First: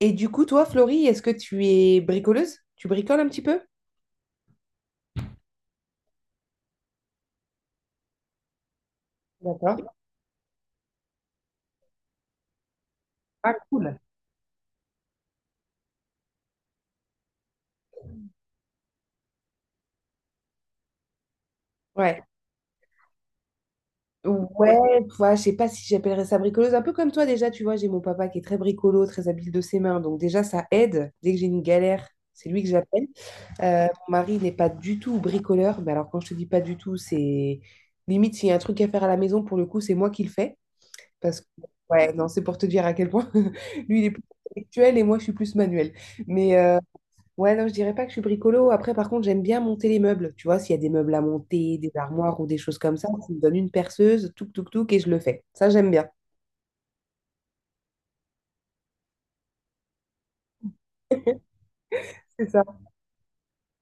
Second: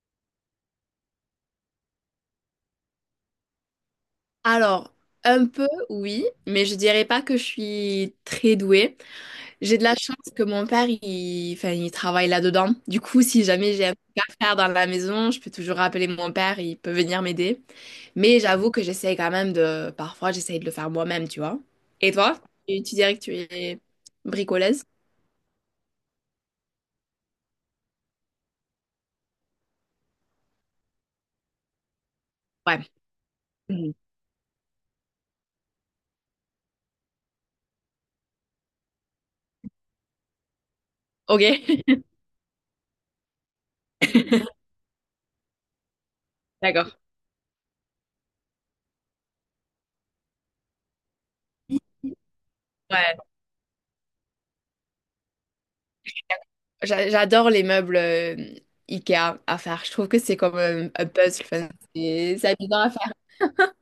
Et du coup, toi, Florie, est-ce que tu es bricoleuse? Tu bricoles un petit peu? Alors, un peu, oui, mais je dirais pas que je suis très douée. J'ai D'accord. de la chance que mon père, enfin, il travaille là-dedans. Du coup, si Ah, jamais j'ai un cool. truc à faire dans la maison, je peux toujours appeler mon père, il peut venir m'aider. Mais j'avoue que j'essaye quand même. Parfois, j'essaye de le faire moi-même, tu vois. Et Ouais. toi? Tu dirais que tu es Ouais, bricoleuse? tu vois, je sais pas si j'appellerais ça bricoleuse. Un peu comme toi, déjà, tu vois, j'ai mon papa qui est très bricolo, très habile de ses mains. Donc, déjà, ça aide. Dès que j'ai une galère, c'est lui que Ouais. j'appelle. Mhm. Mon mari n'est pas du tout bricoleur. Mais alors, quand je te dis pas du tout, c'est limite s'il y a un truc à faire à la maison, pour le coup, c'est moi qui le fais. Parce Ok. que, ouais, non, c'est pour te dire à quel point lui, il est plus intellectuel et moi, je suis plus manuel. Mais, euh, D'accord. Ouais, non, je dirais pas que je suis bricolo. Après, par contre, j'aime bien monter les meubles. Tu vois, s'il y a des meubles à monter, des armoires ou des choses comme ça, Ouais. tu me donnes une perceuse, touc, touc, touc, et je le fais. Ça, j'aime bien. J'adore les meubles IKEA à faire. Je trouve que c'est comme un puzzle. Enfin, c'est C'est c'est ça. amusant à faire.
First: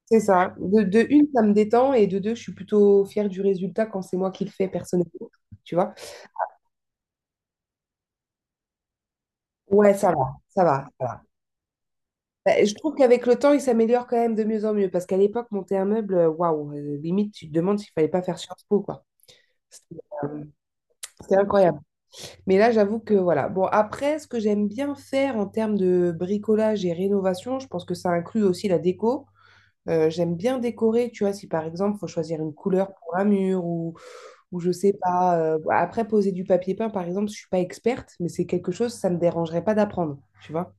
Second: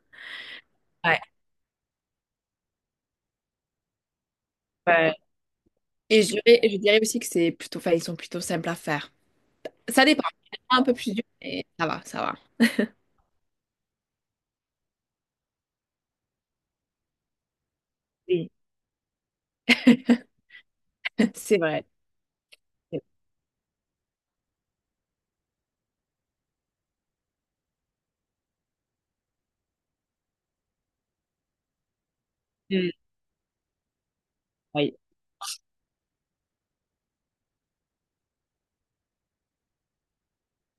C'est ça. De une, ça me détend, et de deux, je suis plutôt fière du résultat quand c'est moi qui le fais Ouais. personnellement. Tu vois? Et je dirais aussi que c'est plutôt, enfin, ils sont plutôt simples à faire. Ouais, Ça ça dépend. va, Il ça y en a un va, peu ça plus va. dur, mais ça va, ça va. Bah, je trouve qu'avec le temps, il s'améliore quand même de mieux en mieux. Parce qu'à l'époque, monter un meuble, waouh, limite, tu te demandes s'il fallait pas faire Oui, Sciences Po, quoi. C'était euh, c'était c'est incroyable. vrai. Mais là, j'avoue que voilà. Bon, après, ce que j'aime bien faire en termes de bricolage et rénovation, je pense que ça inclut aussi la déco. J'aime bien décorer, tu vois, si par exemple, faut choisir une couleur Mm. pour un mur ou je sais Oui. pas. Après, poser du papier peint, par exemple, je suis pas experte, mais c'est quelque chose, ça me dérangerait pas d'apprendre, tu vois.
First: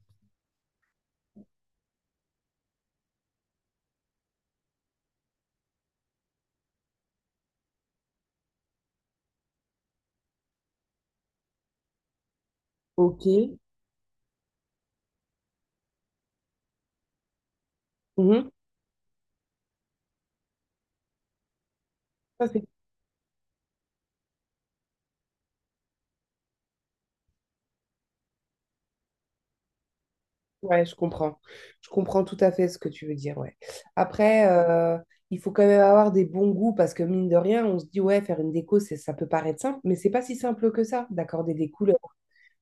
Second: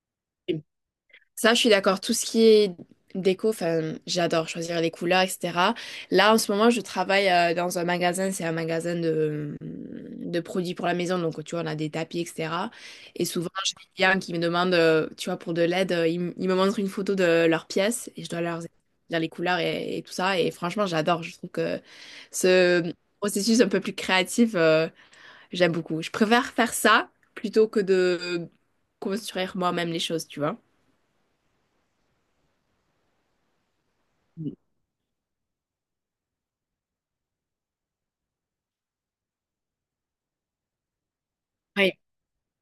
Ça, je suis d'accord. Tout ce qui est déco, enfin, j'adore choisir les couleurs, etc. Là, en ce moment, je travaille dans un magasin. C'est un magasin de produits pour la maison. Donc, tu vois, on a des tapis, etc. Ok. Et souvent, j'ai des clients qui me demandent, tu vois, pour de l'aide, ils me montrent une photo de leur pièce et je dois Mhm. leur dire les couleurs et tout ça. Et franchement, j'adore. Je trouve que Ça, c'est ce processus un peu plus créatif, j'aime beaucoup. Je préfère faire ça plutôt que de construire moi-même les choses, tu vois. ouais, je comprends. Je comprends tout à fait ce que tu veux dire, ouais. Après, euh, il faut quand même avoir des bons goûts parce que mine de rien, on se dit, ouais, faire une déco, ça peut paraître simple, mais c'est pas si simple que ça, d'accorder des Oui. couleurs,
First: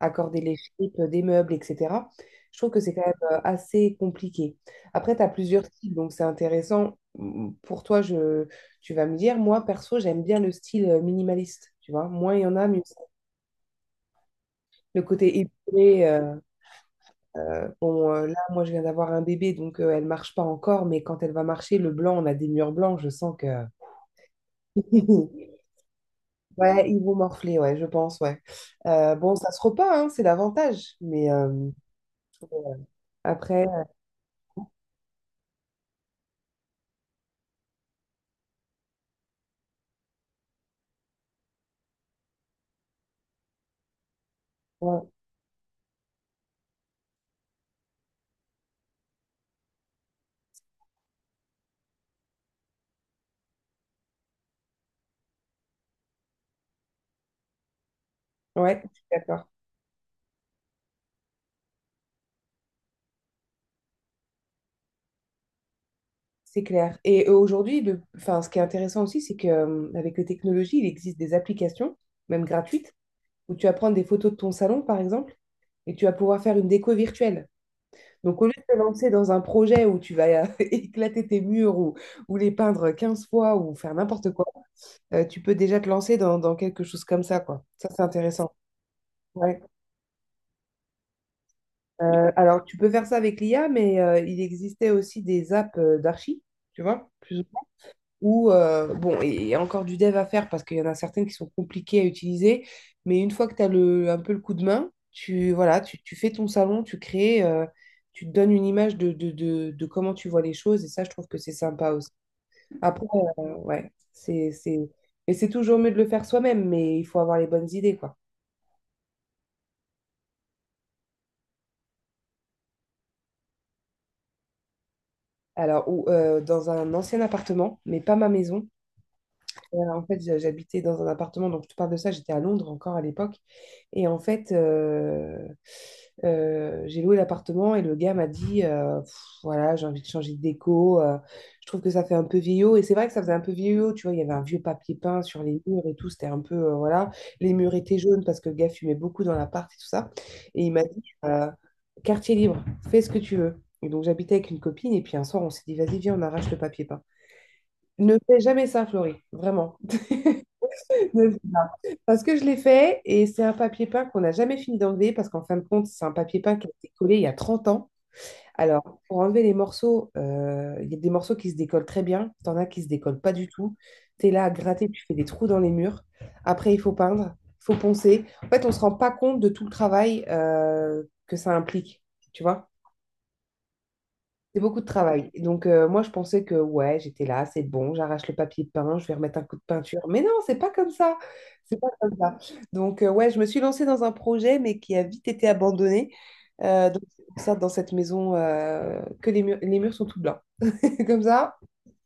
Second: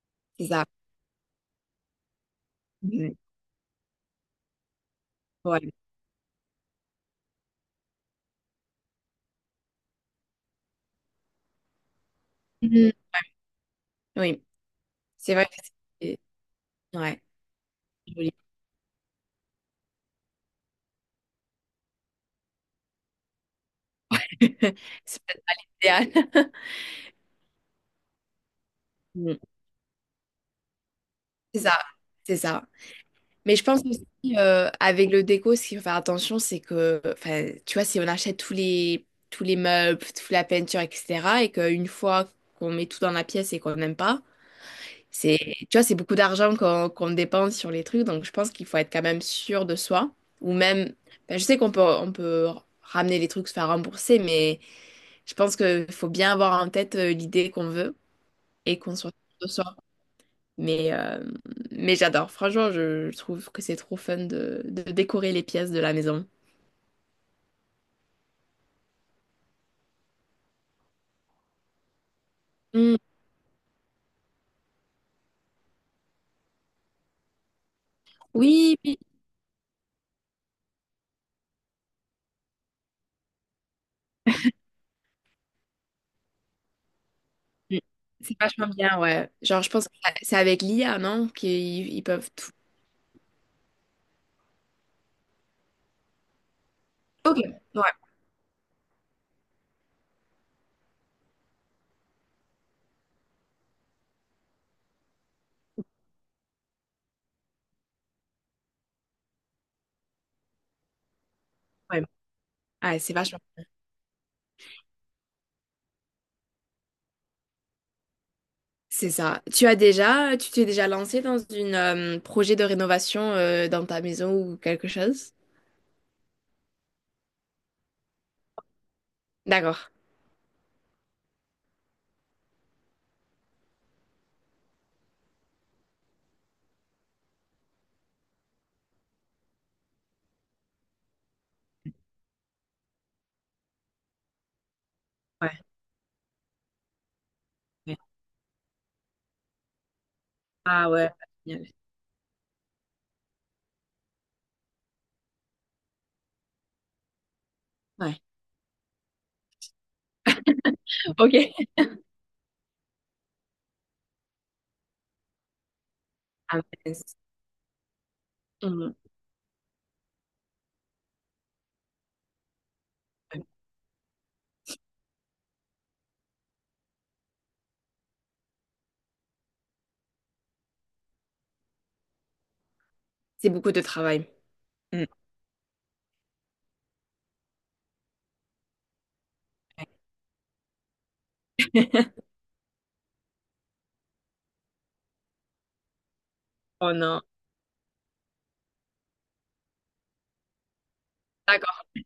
accorder C'est les ça. shapes des meubles, etc. Je trouve que c'est quand même Mhm. Assez compliqué. Après, tu as plusieurs Ouais. styles, donc c'est intéressant. Mm, pour tu vas me dire, moi, perso, j'aime bien le style minimaliste, tu vois. Moins il y en a, mieux Mhm. c'est. Oui, Le c'est côté vrai que épuré, c'est ouais, joli. là, moi, je viens d'avoir un bébé, donc elle marche pas encore, mais quand elle va marcher, le blanc, on a des murs blancs, je sens que... C'est peut-être pas l'idéal. Ouais, ils vont morfler, ouais, je pense, ouais. Bon, Mm. ça se repeint, hein, c'est l'avantage, C'est ça, c'est ça. Mais je après, pense euh, aussi, avec le déco, ce qu'il faut faire attention, c'est que, enfin, tu vois, si on achète tous les meubles, toute la peinture, etc., et qu'une fois qu'on met tout dans la pièce et qu'on n'aime pas, ouais, c'est, tu vois, c'est beaucoup d'argent qu'on dépense sur les trucs, donc je pense qu'il faut être quand même sûr de soi. Ou même, enfin, je sais qu'on peut ramener les trucs, se faire rembourser, mais je pense qu'il faut bien avoir en tête l'idée qu'on veut et ouais, qu'on je suis soit sûr d'accord, de soi. Mais, euh, mais j'adore. Franchement, je trouve que c'est trop fun de décorer les pièces de la maison. c'est clair. Aujourd'hui, le... enfin, ce qui est intéressant aussi, c'est que avec les technologies, il existe des applications, même gratuites, Mm. où tu vas prendre des photos de ton salon, par exemple, et tu vas pouvoir faire une déco virtuelle. Donc, au lieu de Oui, te oui. lancer dans un projet où tu vas éclater tes murs ou les peindre 15 fois ou faire n'importe quoi, tu peux déjà te lancer dans quelque chose comme ça, quoi. Mm. Ça, c'est C'est intéressant. vachement bien, ouais. Ouais. Genre, je pense que c'est avec l'IA, non? Qu'ils peuvent tout. Alors, tu peux faire ça avec l'IA, mais il existait aussi des apps d'archi, tu vois, Ok, plus ou ouais, Ou, bon, et- il y a encore du dev à faire parce qu'il y en a certaines qui sont compliquées à utiliser, mais une fois que un peu le coup de main, voilà, tu fais ton salon, tu crées, tu te donnes une image de comment tu vois les choses, et ça, je trouve que c'est sympa ouais. aussi. Ouais, Après, c'est vachement. Ouais, c'est... Mais c'est toujours mieux de le faire soi-même, mais il faut avoir les bonnes idées, quoi. C'est ça. Tu t'es déjà lancé dans une projet de rénovation dans ta maison ou quelque chose? Alors, ou, dans un ancien appartement, mais pas ma maison. D'accord. Voilà, en fait, j'habitais dans un appartement, donc je te parle de ça, j'étais à Londres encore à l'époque. Et en fait, euh, j'ai loué l'appartement et le gars m'a dit, Pff, voilà, j'ai envie de changer de déco, je trouve que ça fait un peu vieillot. Et c'est vrai que ça faisait un peu vieillot, tu vois, il y avait un vieux papier peint sur les Ouais. murs et tout, c'était un peu, voilà, les murs étaient Ouais. jaunes parce que le gars fumait beaucoup dans l'appart et tout ça. Et il m'a Ah dit, ouais. Génial. quartier libre, fais ce que tu veux. Et donc j'habitais avec une copine et puis un soir, on s'est dit, vas-y, viens, on arrache le papier peint. Ne Ouais. fais jamais ça, Florie, vraiment. Ok. Parce que je l'ai fait et c'est un papier peint qu'on n'a jamais fini d'enlever parce qu'en fin de compte, c'est un papier peint Ah, qui a été mince. collé il y a 30 ans. Mmh. Alors, pour enlever les morceaux, il y a des morceaux qui se décollent très bien, t'en as qui se décollent pas Ouais. du tout. Tu es là à gratter, tu fais des trous dans les murs. Après, il faut peindre, il faut poncer. En fait, on se rend pas compte de tout le travail que ça implique, tu vois? C'est beaucoup de travail. C'est beaucoup de Mm. travail. Moi, je pensais que, ouais, j'étais là, c'est bon, j'arrache le papier peint, je vais remettre un coup de Ouais. peinture. Mais non, c'est pas comme ça. C'est pas comme ça. Ouais, je me suis lancée dans un projet, mais qui a vite été abandonné. Euh, Oh donc, non. c'est pour ça, dans cette maison, que les murs sont tout blancs. Comme ça, D'accord.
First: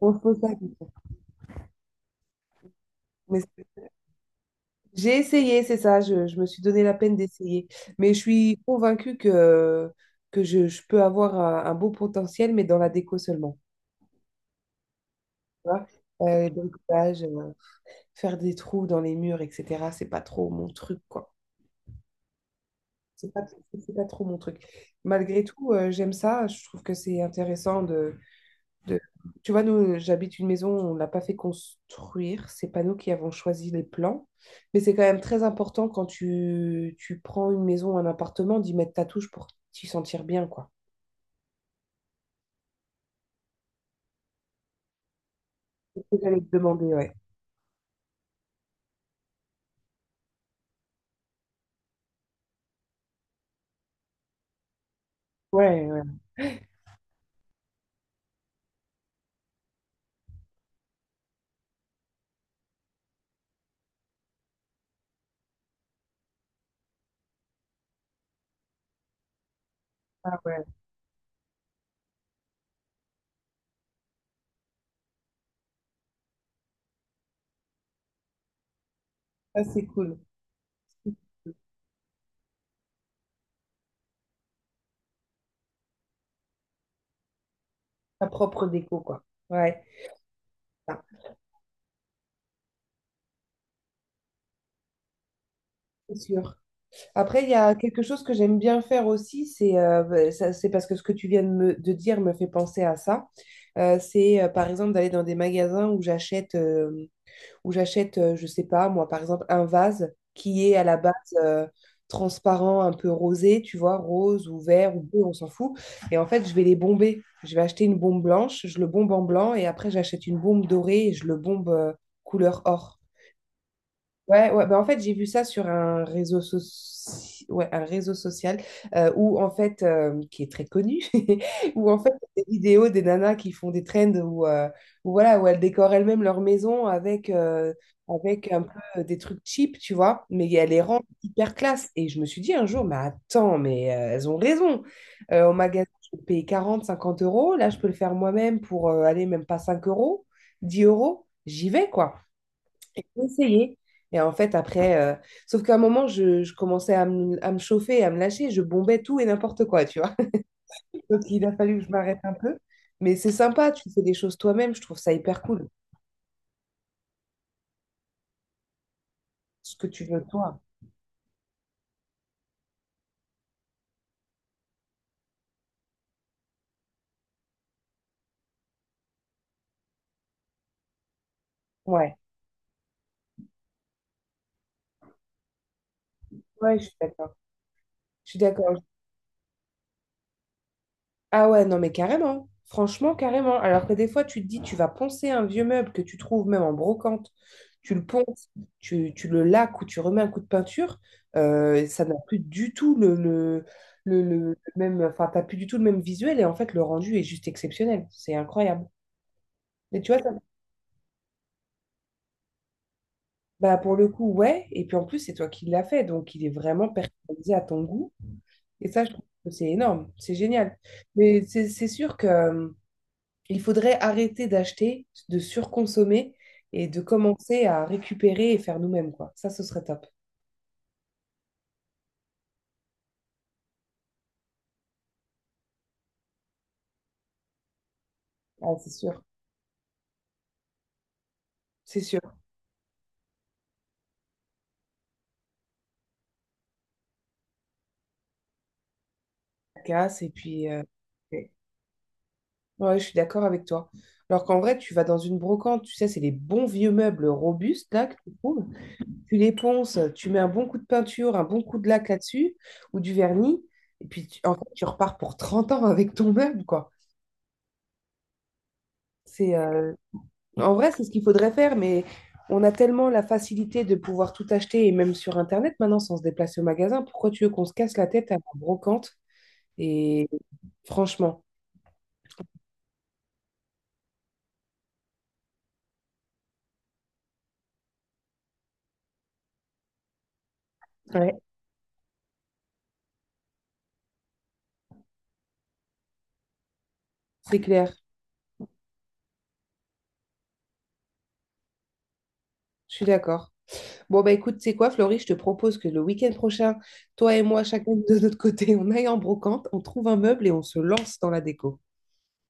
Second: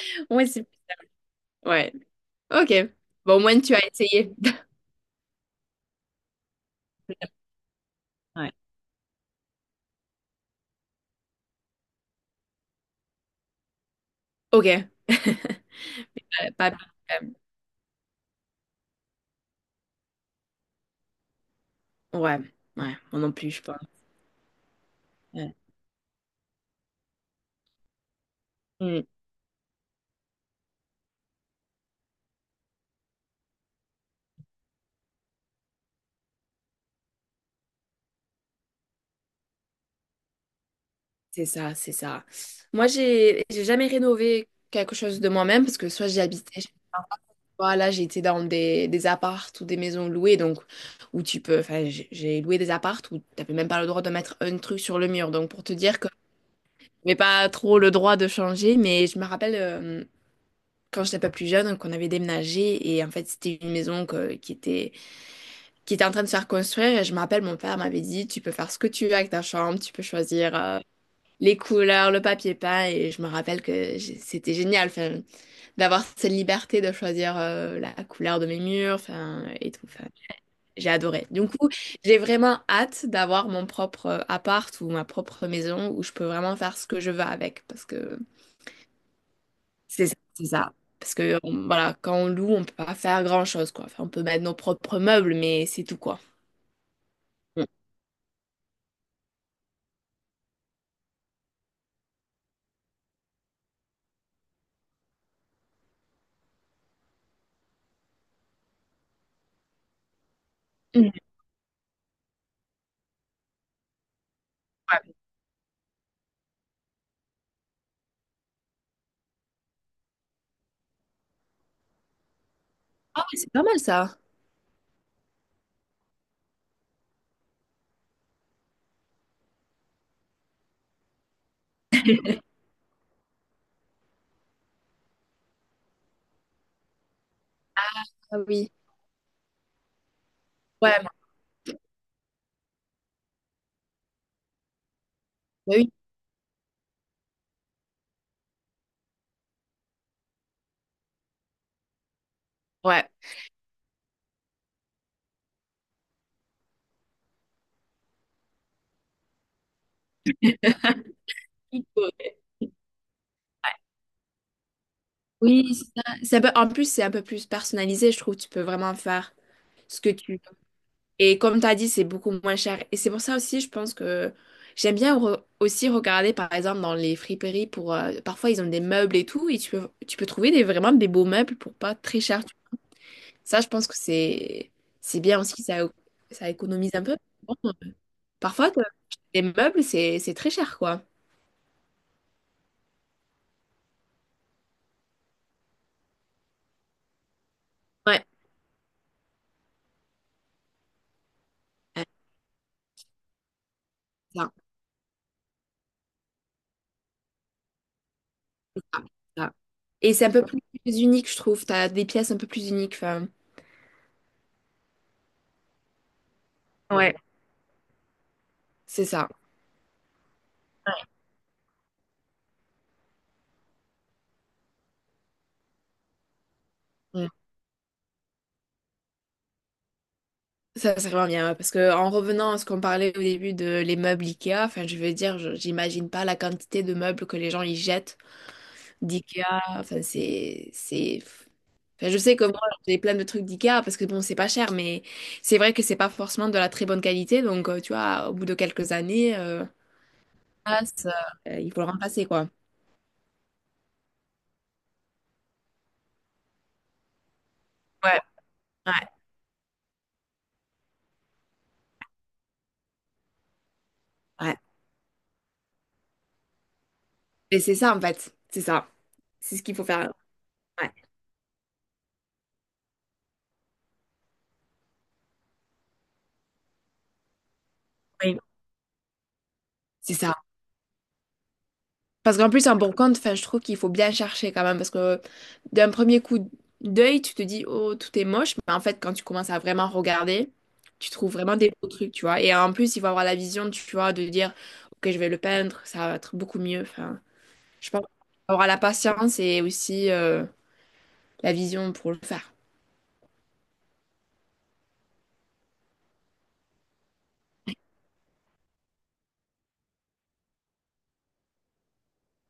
on se pose Ouais, pas la c'est... question. Ouais. OK. Bon, au Mais moins, tu as essayé. j'ai essayé, c'est ça, je me suis donné la peine d'essayer. Mais je Ouais. suis convaincue que je peux avoir un beau potentiel, mais dans la déco seulement. OK. Tu vois Pas... euh, bricolage, faire des trous dans les murs, etc. C'est pas trop mon truc, quoi. Ouais. Ouais. Moi non C'est pas, plus, je pense. c'est pas trop mon truc. Malgré Ouais. tout, j'aime ça. Je trouve que c'est intéressant de Mm. tu vois, nous, j'habite une maison, on l'a pas fait construire. C'est pas nous qui avons choisi les plans. Mais c'est quand même très important quand tu prends une maison, un appartement, d'y mettre ta touche pour t'y sentir bien, quoi. C'est ça, c'est ça. Moi, j'ai jamais rénové quelque chose de moi-même parce que C'est soit ce j'y que j'allais te habitais chez mes demander, ouais. parents, là, j'étais dans des apparts ou des maisons louées, donc où tu peux. Enfin, j'ai loué des apparts où t'avais même pas le droit de mettre un truc sur le mur. Donc, pour te Ouais, dire ouais. que j'avais pas trop le droit de changer, mais je me rappelle, quand j'étais pas plus jeune, qu'on avait déménagé et en fait c'était une maison qui était en train de se faire construire et je me rappelle mon père m'avait dit tu peux faire ce que tu veux avec ta chambre, tu peux Ah choisir ouais. Les couleurs, le papier peint et je me rappelle que c'était génial enfin, d'avoir cette liberté de choisir la couleur de mes murs enfin, Ça, et tout. c'est Enfin, cool. j'ai adoré. Du coup, j'ai vraiment hâte d'avoir mon propre appart ou ma propre maison où je peux vraiment faire ce que je veux avec parce que Ta propre déco, quoi. Ouais, c'est ça, c'est ça. ça, Parce que voilà, quand on loue, on peut pas faire grand-chose, quoi. Enfin, on peut mettre nos propres meubles, mais c'est tout, c'est quoi. sûr. Après, il y Mm. a quelque chose que j'aime bien faire aussi, c'est bah, c'est parce que ce que tu viens de dire me fait penser à ça. C'est Par exemple d'aller dans des magasins où j'achète, je sais pas, moi par exemple, un vase qui est à la base Mhm. euh, transparent, un peu rosé, tu vois, rose ou vert ou Ouais. bleu, on s'en fout. Et en fait, je vais les bomber. Je vais acheter une bombe blanche, je le bombe en blanc et après, j'achète une bombe dorée et je le bombe couleur or. Ah ouais, c'est pas mal ça. Ouais, ouais, bah en fait, j'ai vu ça sur un ouais, un réseau social où, en fait, qui est très connu, où, en fait, des vidéos des nanas qui font des trends où, voilà, où elles décorent elles-mêmes leur maison Ah avec un oui. peu des trucs cheap, tu vois, mais elles les Ouais, rendent bah hyper classe. Et je me suis dit un jour, mais attends, elles ont raison. Au magasin, oui. je peux payer 40, 50 euros. Là, je peux le faire moi-même pour aller même pas 5 euros, 10 euros. J'y vais, quoi. J'ai Ouais. essayé. Et en fait, après, euh, Sauf qu'à un moment, je commençais à à me chauffer, à me lâcher, je bombais tout et n'importe quoi, tu vois. Donc, il a fallu Il que je m'arrête un peu. Mais c'est sympa, tu fais des choses toi-même, je trouve ça hyper cool, Oui, c'est ça. Oui, en plus, c'est un peu plus personnalisé, je trouve. Tu peux vraiment faire ce que ce tu que veux tu veux. toi. Et comme tu as dit, c'est beaucoup moins cher. Et c'est pour ça aussi, je pense que j'aime bien aussi regarder, par exemple, dans les friperies Parfois, ils ont des meubles et tout, et tu peux trouver vraiment des beaux meubles pour pas Ouais, très cher. Ça, je pense que c'est bien aussi, ça ouais, je économise suis un peu. d'accord. Bon, Je suis parfois, d'accord. Les meubles, c'est très cher, quoi. Ah ouais, non, mais carrément. Franchement, carrément. Alors que des fois, tu te dis, tu vas poncer un vieux meuble que tu trouves même en brocante, tu le Ouais, ponces, tu le laques ou tu remets un coup de peinture, ça euh, n'a plus du tout ça, le même, enfin, t'as plus du tout le même visuel et en fait, le rendu est juste exceptionnel. C'est c'est incroyable. ça, c'est ça. Mais tu Et vois, c'est un peu plus unique, je trouve. T'as des pièces un peu plus uniques. Enfin, bah, pour le coup, ouais. Et puis en plus, c'est toi qui l'as fait, donc il est vraiment ouais, personnalisé à ton goût. Et ça, c'est je trouve ça. que c'est énorme. C'est génial. Mais c'est sûr que il faudrait arrêter d'acheter, de surconsommer et de Mm. commencer à récupérer et faire nous-mêmes, quoi. Ça, ce serait top. Ça, c'est vraiment bien. Ouais, parce que en revenant à ce qu'on parlait au début de les meubles Ikea, enfin, je veux dire, j'imagine pas la quantité de meubles que les gens y jettent Ah, c'est sûr. d'Ikea. Enfin, c'est C'est Enfin, je sûr. sais que moi, j'ai plein de trucs d'IKEA parce que bon, c'est pas cher, mais c'est vrai que c'est pas forcément de la très bonne qualité. Donc, tu vois, au bout de quelques années, Ça casse et puis... ah, ça, ouais, il faut le remplacer, quoi. ouais, je suis d'accord avec toi. Alors qu'en vrai, tu vas dans une brocante, tu sais, c'est les bons vieux meubles robustes, là, que Ouais, tu trouves. ouais, Tu les ponces, tu mets un bon coup de peinture, un bon coup de laque là-dessus, ou du vernis, et puis, en ouais. fait, tu repars pour 30 ans avec ton meuble, quoi. Et c'est ça, en fait. C'est ça. C'est C'est ce qu'il faut faire. En vrai, Ouais, c'est ce qu'il faudrait faire, mais on a tellement la facilité de pouvoir tout acheter, et même sur Internet maintenant, sans se déplacer au magasin. Pourquoi tu veux qu'on se casse la tête à oui. la brocante? C'est Et ça. franchement, Parce qu'en plus, un bon compte, enfin, je trouve qu'il faut bien chercher quand même. Parce que d'un premier coup d'œil, tu te dis, oh, tout est moche. Mais en fait, quand tu commences à vraiment regarder, tu trouves ouais, vraiment des beaux trucs, tu vois. Et en plus, il faut avoir la vision, tu vois, de dire, ok, je vais le peindre, ça va être beaucoup mieux. Enfin, c'est je clair, pense qu'il faut avoir la patience et aussi la vision pour le faire. je suis d'accord. Bon, bah écoute, c'est quoi, Florie, je te propose que le week-end prochain, toi et moi, chacun de notre côté, on aille en brocante, on trouve un meuble et on se lance dans la déco.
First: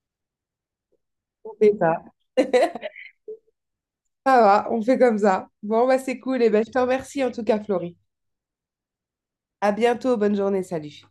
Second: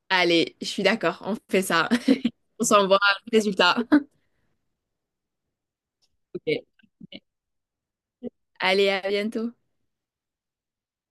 Allez, je suis d'accord, on On fait fait ça. ça. On s'envoie le résultat. Ça va, on fait comme ça. Bon, bah c'est cool, et Ok. ben je te remercie en tout cas, Florie. Allez, à bientôt. À bientôt, bonne journée, salut.